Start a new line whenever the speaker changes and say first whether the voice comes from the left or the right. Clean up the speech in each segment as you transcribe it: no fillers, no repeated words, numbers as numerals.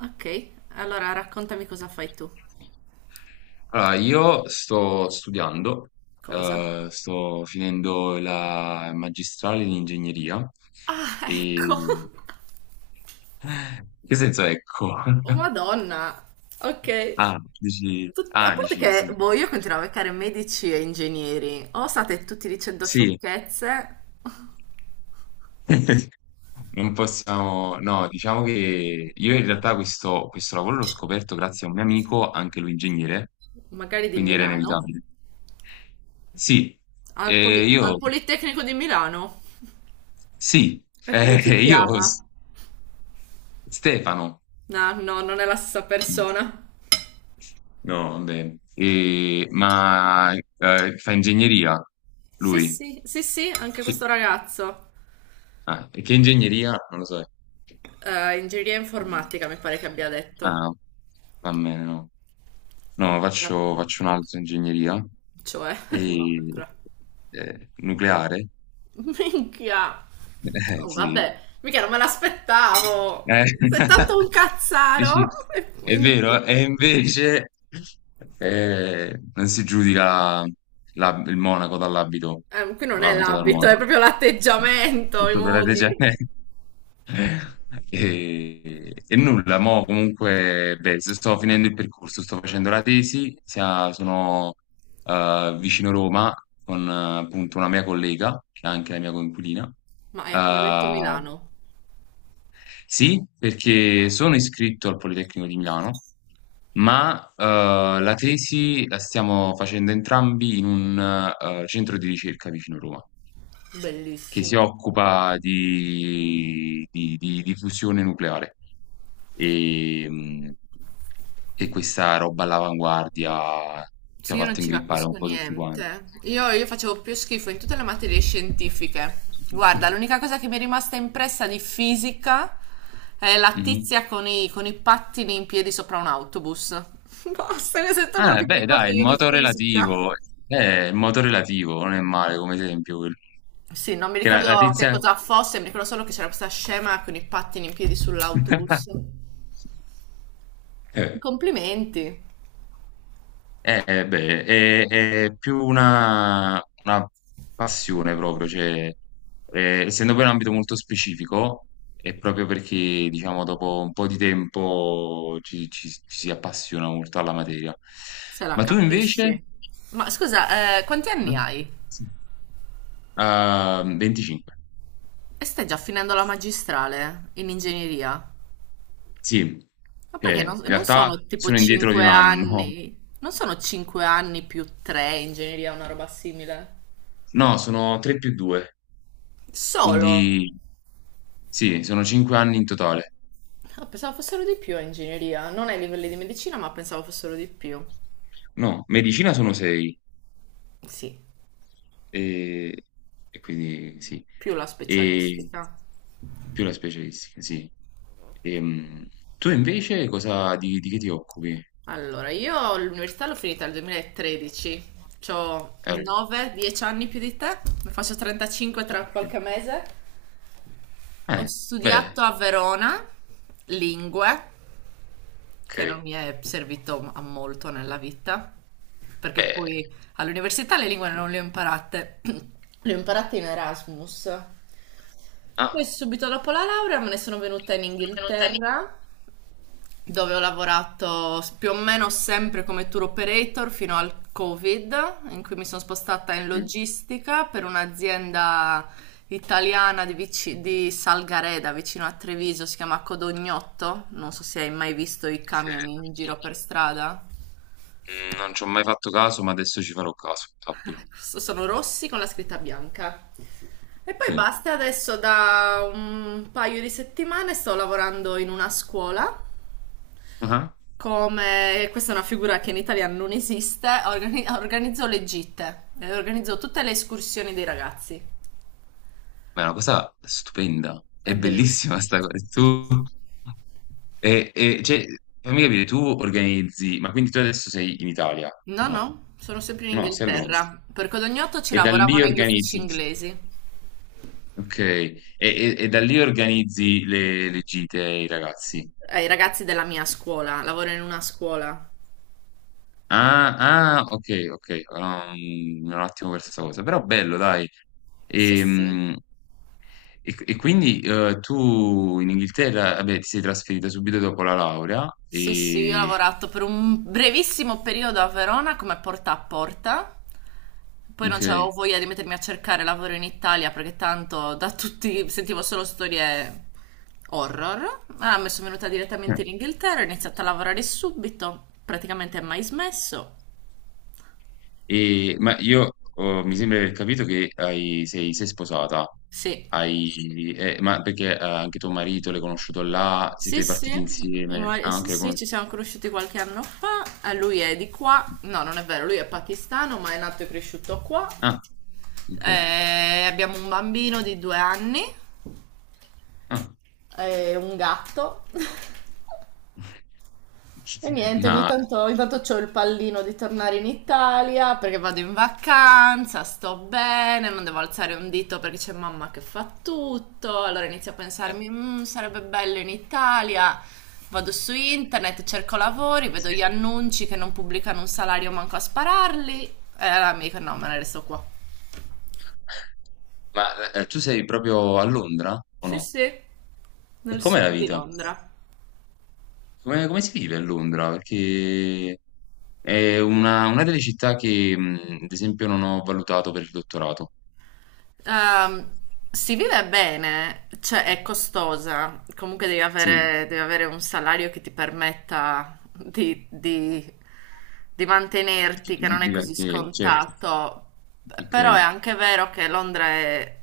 right: Ok, allora raccontami cosa fai tu.
left: Allora, io sto studiando,
right: Cosa?
left: sto finendo la magistrale in ingegneria
right: Ah, ecco.
left: e... in che senso, ecco?
right: Oh, Madonna. Ok. A
left: Ah,
right: parte
left: dici
right: che,
left: sì.
right: boh, io continuo a beccare medici e ingegneri. O state tutti dicendo
left: Sì.
right: sciocchezze,
left: Non possiamo... No, diciamo che io in realtà questo lavoro l'ho scoperto grazie a un mio amico, anche lui ingegnere,
right: magari di
left: quindi era
right: Milano,
left: inevitabile. Sì. eh,
right: Al
left: io...
right: Politecnico di Milano.
left: Sì.
right: E come si
left: eh, io...
right: chiama?
left: S- Stefano.
right: No, no, non è la stessa persona.
left: No, vabbè. Ma fa ingegneria
right: Sì,
left: lui?
right: sì, sì, sì, anche
left: Che-
right: questo ragazzo.
left: Ah, e che ingegneria? Non lo so.
right: Ingegneria
left: Mm.
right: informatica, mi pare che abbia detto.
left: Ah, va bene, no. No,
right: La-
left: faccio un'altra ingegneria
right: Cioè, no,
left: e,
right: però.
left: eh, nucleare.
right: Minchia. Oh,
left: Sì.
right: vabbè. Mica non me l'aspettavo.
left: Eh,
right: Sei tanto un
left: dici,
right: cazzaro.
left: è vero, e invece non si giudica il monaco dall'abito,
right: Eh, qui non è
left: l'abito dal
right: l'abito, è
left: monaco.
right: proprio
left: Se
right: l'atteggiamento, i
left: trovate
right: modi.
left: gente- E nulla, mo comunque, beh, sto finendo il percorso, sto facendo la tesi, sono vicino Roma con appunto una mia collega, che è anche la mia coinquilina.
right: Ma hai appena detto
left: eh,
right: Milano.
left: sì, perché sono iscritto al Politecnico di Milano, ma la tesi la stiamo facendo entrambi in un centro di ricerca vicino Roma, che si
right: Bellissimo.
left: occupa di fusione nucleare e, mh, e questa roba all'avanguardia ci
right: Sì,
left: ha
right: io non
left: fatto
right: ci
left: ingrippare un
right: capisco
left: po' tutti quanti.
right: niente. Io facevo più schifo in tutte le materie scientifiche. Guarda, l'unica cosa che mi è rimasta impressa di fisica è la
left: Mhm.
right: tizia con i pattini in piedi sopra un autobus. Basta, questo è tutto quello che mi
left: Beh,
right: ricordo
left: dai, il
right: io di
left: moto
right: fisica.
left: relativo. Il moto relativo non è male come esempio quello.
right: Sì, non mi
left: Che la
right: ricordo che
left: tizia...
right: cosa fosse, mi ricordo solo che c'era questa scema con i pattini in piedi sull'autobus.
left: Eh,
right: Complimenti,
left: Beh, è più una passione proprio, cioè, essendo poi un ambito molto specifico, è proprio perché, diciamo, dopo un po' di tempo ci si appassiona molto alla materia.
right: se la
left: Ma tu invece?
right: capisci. Ma scusa, quanti anni
left: Eh?
right: hai?
left: Sì. Ah, 25.
right: E stai già finendo la magistrale in ingegneria?
left: Sì,
right: Ma perché non,
left: che in
right: non
left: realtà
right: sono tipo
left: sono indietro di
right: 5
left: un anno.
right: anni? Non sono 5 anni più 3 ingegneria, una roba simile?
left: No, sono 3 più 2,
right: Solo?
left: quindi sì, sono 5 anni in totale.
right: Ah, pensavo fossero di più a ingegneria, non ai livelli di medicina, ma pensavo fossero di più.
left: No, medicina sono 6
right: Sì,
left: e, e quindi sì,
right: più la
left: e
right: specialistica.
left: più la specialistica, sì. Ehm, Tu invece cosa, di che ti occupi?
right: Allora, io l'università l'ho finita nel 2013, ho
left: Eh,
right: 9-10 anni più di te, ne faccio 35 tra
left: ok.
right: qualche mese. Ho
left: Eh, beh,
right: studiato a Verona lingue, che non
left: ok.
right: mi è servito a molto nella vita, perché
left: Beh,
right: poi all'università le lingue non le ho imparate. Le ho imparate in Erasmus. Poi
left: ah,
right: subito dopo la laurea me ne sono venuta in Inghilterra, dove ho lavorato più o meno sempre come tour operator fino al Covid, in cui mi sono spostata in logistica per un'azienda italiana di Salgareda, vicino a Treviso, si chiama Codognotto. Non so se hai mai visto i camion in giro
left: ok.
right: per strada.
left: Mm, non ci ho mai fatto caso, ma adesso ci farò caso, sappilo.
right: Sono rossi con la scritta bianca. E
left: Ok.
right: poi basta, adesso da un paio di settimane sto lavorando in una scuola
left: Ah-ah.
right: come questa, è una figura che in Italia non esiste, organizzò le gitte, organizzò tutte le escursioni dei ragazzi.
left: Ma è una cosa stupenda, è
right: È
left: bellissima
right: bellissimo.
left: sta cosa. Tu e cioè, fammi capire, tu organizzi ma quindi tu adesso sei in Italia?
right: No,
left: No.
right: no, sono sempre in
left: No, sei a. Sì, Londra. Sì.
right: Inghilterra. Per Codognoto ci
left: E da
right: lavoravo
left: lì
right: negli uffici
left: organizzi,
right: inglesi.
left: okay. E da lì organizzi le gite ai ragazzi.
right: I ragazzi della mia scuola, lavoro in una scuola.
left: Ah, ah, okay, okay. Mi ero un attimo perso sta cosa, però bello dai.
right: Sì, sì.
left: Ehm e quindi tu in Inghilterra, vabbè, ti sei trasferita subito dopo la laurea
right: Sì, sì, io ho
left: e...
right: lavorato per un brevissimo periodo a Verona come porta a porta. Poi non
left: Ok.
right: avevo voglia di mettermi a cercare lavoro in Italia perché tanto da tutti sentivo solo storie horror. Allora mi sono venuta
left: Eh.
right: direttamente in Inghilterra, ho iniziato a lavorare subito, praticamente mai smesso.
left: Ma io, oh, mi sembra di aver capito che sei sposata,
right: Sì,
left: ma perché anche tuo marito l'hai conosciuto là,
right: sì,
left: siete
right: sì,
left: partiti insieme? Ah,
right: sì,
left: anche l'hai
right: sì,
left: conosciuto.
right: ci siamo conosciuti qualche anno fa. Lui è di qua, no, non è vero, lui è pakistano, ma è nato e cresciuto qua.
left: Ah, ok.
right: Abbiamo un bambino di 2 anni
left: Ah.
right: e un gatto. E niente,
left: Ma,
right: ogni tanto c'ho il pallino di tornare in Italia. Perché vado in vacanza, sto bene, non devo alzare un dito perché c'è mamma che fa tutto. Allora inizio a
left: eh,
right: pensarmi: "Mm, sarebbe bello in Italia." Vado su internet, cerco lavori, vedo gli annunci che non pubblicano un salario manco a spararli. E allora mi dico no, me ne resto qua.
left: ma, tu sei proprio a Londra o
right: Sì,
left: no?
right: sì,
left: E
right: nel
left: com'è la
right: sud di
left: vita?
right: Londra.
left: Come si vive a Londra? Perché è una delle città che, ad esempio, non ho valutato per il dottorato.
right: Ehm, si vive bene, cioè è costosa, comunque devi
left: Sì,
right: avere, devi avere un salario che ti permetta di mantenerti, che non è così
left: certo.
right: scontato,
left: Ok.
right: però è anche vero che Londra è-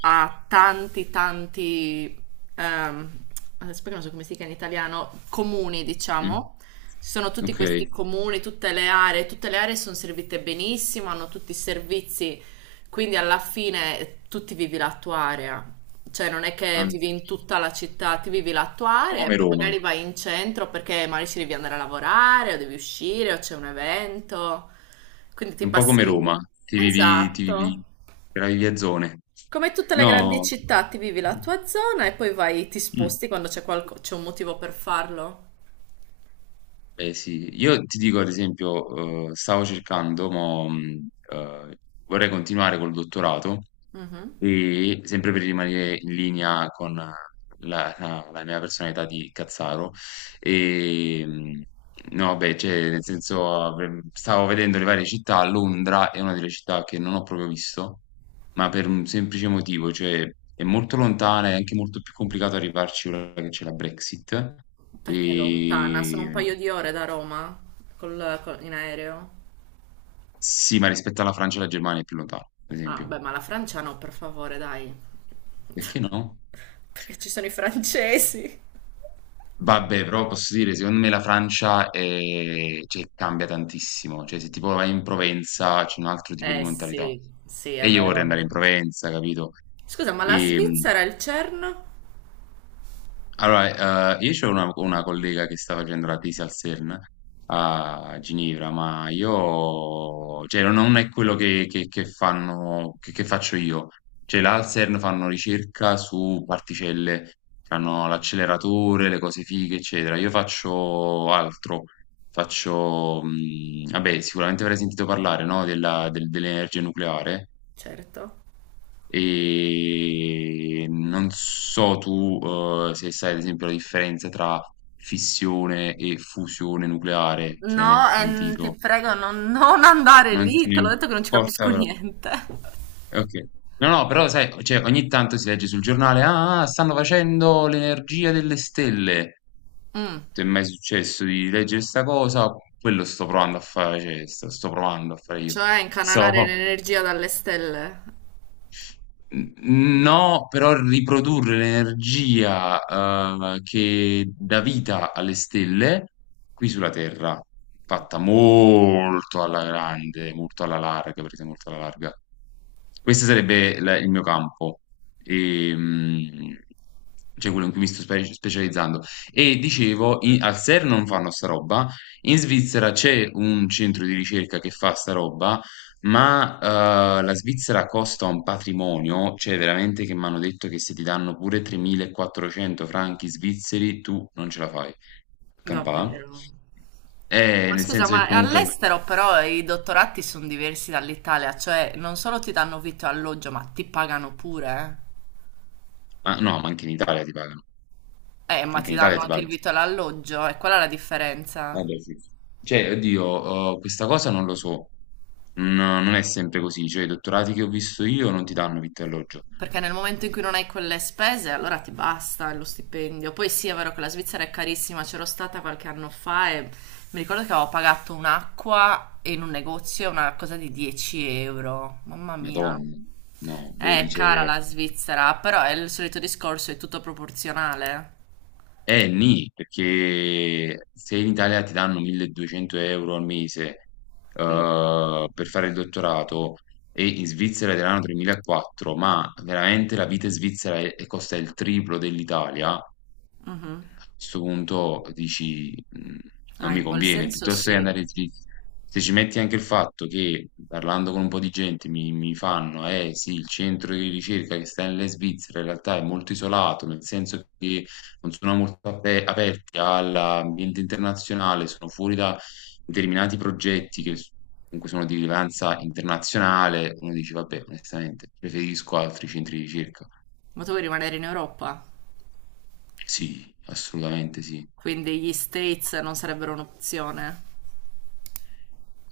right: ha tanti, tanti, ehm, adesso poi non so come si chiama in italiano, comuni,
left: Mm.
right: diciamo. Ci sono tutti questi
left: Ok.
right: comuni, tutte le aree sono servite benissimo, hanno tutti i servizi, quindi alla fine tu ti vivi la tua area, cioè non è
left: Ah,
right: che
left: un
right: vivi in tutta la città, ti vivi la tua
left: po'
right: area e
left: come
right: poi
left: Roma.
right: magari vai in centro perché magari ci devi andare a lavorare o devi uscire o c'è un evento, quindi ti
left: Un po' come Roma.
right: passi...
left: Ti vivi, ti vivi,
right: Esatto.
left: te la vivi a zone.
right: Come tutte le grandi
left: No.
right: città ti vivi la tua zona e poi vai, ti
left: Mm.
right: sposti quando c'è un motivo per farlo.
left: Beh, sì. Io ti dico, ad esempio, stavo cercando, mo, vorrei continuare col dottorato.
right: Mhm.
left: E sempre per rimanere in linea con la mia personalità di cazzaro, e, mh, no, beh, cioè, nel senso, stavo vedendo le varie città. Londra è una delle città che non ho proprio visto, ma per un semplice motivo, cioè è molto lontana, è anche molto più complicato arrivarci ora che c'è la Brexit.
right: Perché è lontana? Sono un
left: E
right: paio di ore da Roma in aereo.
left: sì, ma rispetto alla Francia e alla Germania è più lontano, per
right: Ah,
left: esempio.
right: beh, ma la Francia no, per favore, dai.
left: Perché no?
right: Perché ci sono i francesi.
left: Vabbè, però posso dire, secondo me la Francia è- cioè, cambia tantissimo. Cioè, se tipo vai in Provenza c'è un altro tipo di
right: Eh
left: mentalità.
right: sì, sì, è
left: E io vorrei
right: vero.
left: andare in Provenza, capito?
right: Scusa, ma la
left: E
right: Svizzera è il CERN?
left: allora, io c'ho una collega che sta facendo la tesi al CERN a Ginevra, ma io, cioè, non è quello che, che fanno, che faccio io. Cioè, là al CERN fanno ricerca su particelle,
right: Mm.
left: fanno l'acceleratore, le cose fighe, eccetera. Io faccio altro, faccio, vabbè, sicuramente avrei sentito parlare, no, dell'energia nucleare.
right: Certo.
left: E non so tu, se sai ad esempio la differenza tra fissione e fusione nucleare, se hai
right: No,
left: mai
right: ti
left: sentito.
right: prego, non andare
left: Non
right: lì,
left: ti
right: te l'ho detto che non ci
left: importa
right: capisco
left: però.
right: niente.
left: Ok. No, no, però sai, cioè, ogni tanto si legge sul giornale, ah, ah, stanno facendo l'energia delle stelle.
right: Mm,
left: Ti è mai successo di leggere sta cosa? Quello sto provando a fare, cioè, sto provando a fare io.
right: cioè
left: So.
right: incanalare l'energia dalle stelle?
left: N- No, però riprodurre l'energia che dà vita alle stelle qui sulla Terra, fatta molto alla grande, molto alla larga, perché molto alla larga. Questo sarebbe il mio campo, ehm, cioè quello in cui mi sto specializzando. E dicevo, al SER non fanno sta roba, in Svizzera c'è un centro di ricerca che fa sta roba, ma la Svizzera costa un patrimonio, cioè veramente che mi hanno detto che se ti danno pure 3.400 franchi svizzeri, tu non ce la fai. A campà.
right: Davvero. Ma
left: Nel
right: scusa,
left: senso che
right: ma
left: comunque,
right: all'estero però i dottorati sono diversi dall'Italia, cioè non solo ti danno vitto e alloggio, ma ti pagano pure, eh?
left: ma no, ma anche in Italia ti pagano,
right: Ma
left: anche
right: ti
left: in Italia
right: danno
left: ti
right: anche il
left: pagano.
right: vitto e l'alloggio, e quella è la
left: Eh
right: differenza.
left: beh, sì. Cioè, oddio, questa cosa non lo so. Non è sempre così. Cioè, i dottorati che ho visto io non ti danno vitto e alloggio.
right: Perché nel momento in cui non hai quelle spese, allora ti basta lo stipendio. Poi sì, è vero che la Svizzera è carissima, c'ero stata qualche anno fa e mi ricordo che avevo pagato un'acqua in un negozio, una cosa di 10 euro. Mamma mia.
left: Madonna. No, vedi,
right: È cara
left: cioè...
right: la Svizzera, però è il solito discorso, è tutto proporzionale.
left: Nì, perché se in Italia ti danno 1200 euro al mese
right: Mm,
left: per fare il dottorato e in Svizzera ti danno 3.400, ma veramente la vita in Svizzera costa il triplo dell'Italia,
right: mhm.
left: sto punto dici: "Mhmm, non
right: Ah,
left: mi
right: in quel
left: conviene",
right: senso
left: piuttosto che
right: sì.
left: andare dritti. Se ci metti anche il fatto che, parlando con un po' di gente, mi fanno: "Eh sì, il centro di ricerca che sta nella Svizzera in realtà è molto isolato, nel senso che non sono molto aperti all'ambiente internazionale, sono fuori da determinati progetti che s comunque sono di rilevanza internazionale". Uno dice: "Vabbè, onestamente preferisco altri centri di ricerca".
right: Ma tu vuoi rimanere in Europa?
left: Sì, assolutamente sì.
right: Quindi gli States non sarebbero un'opzione.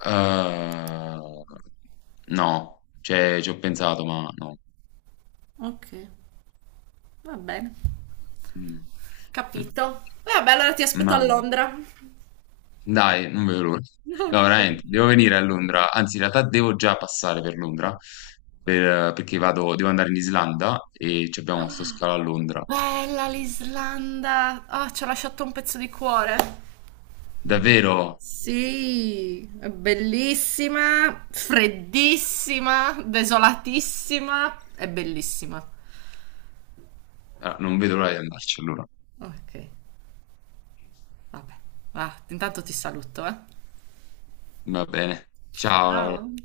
left: Eh, no, cioè ci ho pensato, ma no.
right: Ok, va bene.
left: Mm. Mm.
right: Capito. E vabbè, allora ti aspetto
left: Ma
right: a Londra.
left: dai, non vedo l'ora. No,
right: Ok.
left: veramente, devo venire a Londra, anzi in realtà devo già passare per Londra, perché vado, devo andare in Islanda e ci abbiamo sto scalo a Londra.
right: Bella l'Islanda. Ah, ci ho lasciato un pezzo di cuore.
left: Davvero,
right: Sì, è bellissima. Freddissima, desolatissima. È bellissima.
left: ah, non vedo l'ora di andarci allora.
right: Ok. Vabbè. Ah, intanto ti saluto, eh.
left: Va bene,
right: Ciao.
left: ciao Laura.
right: Ciao.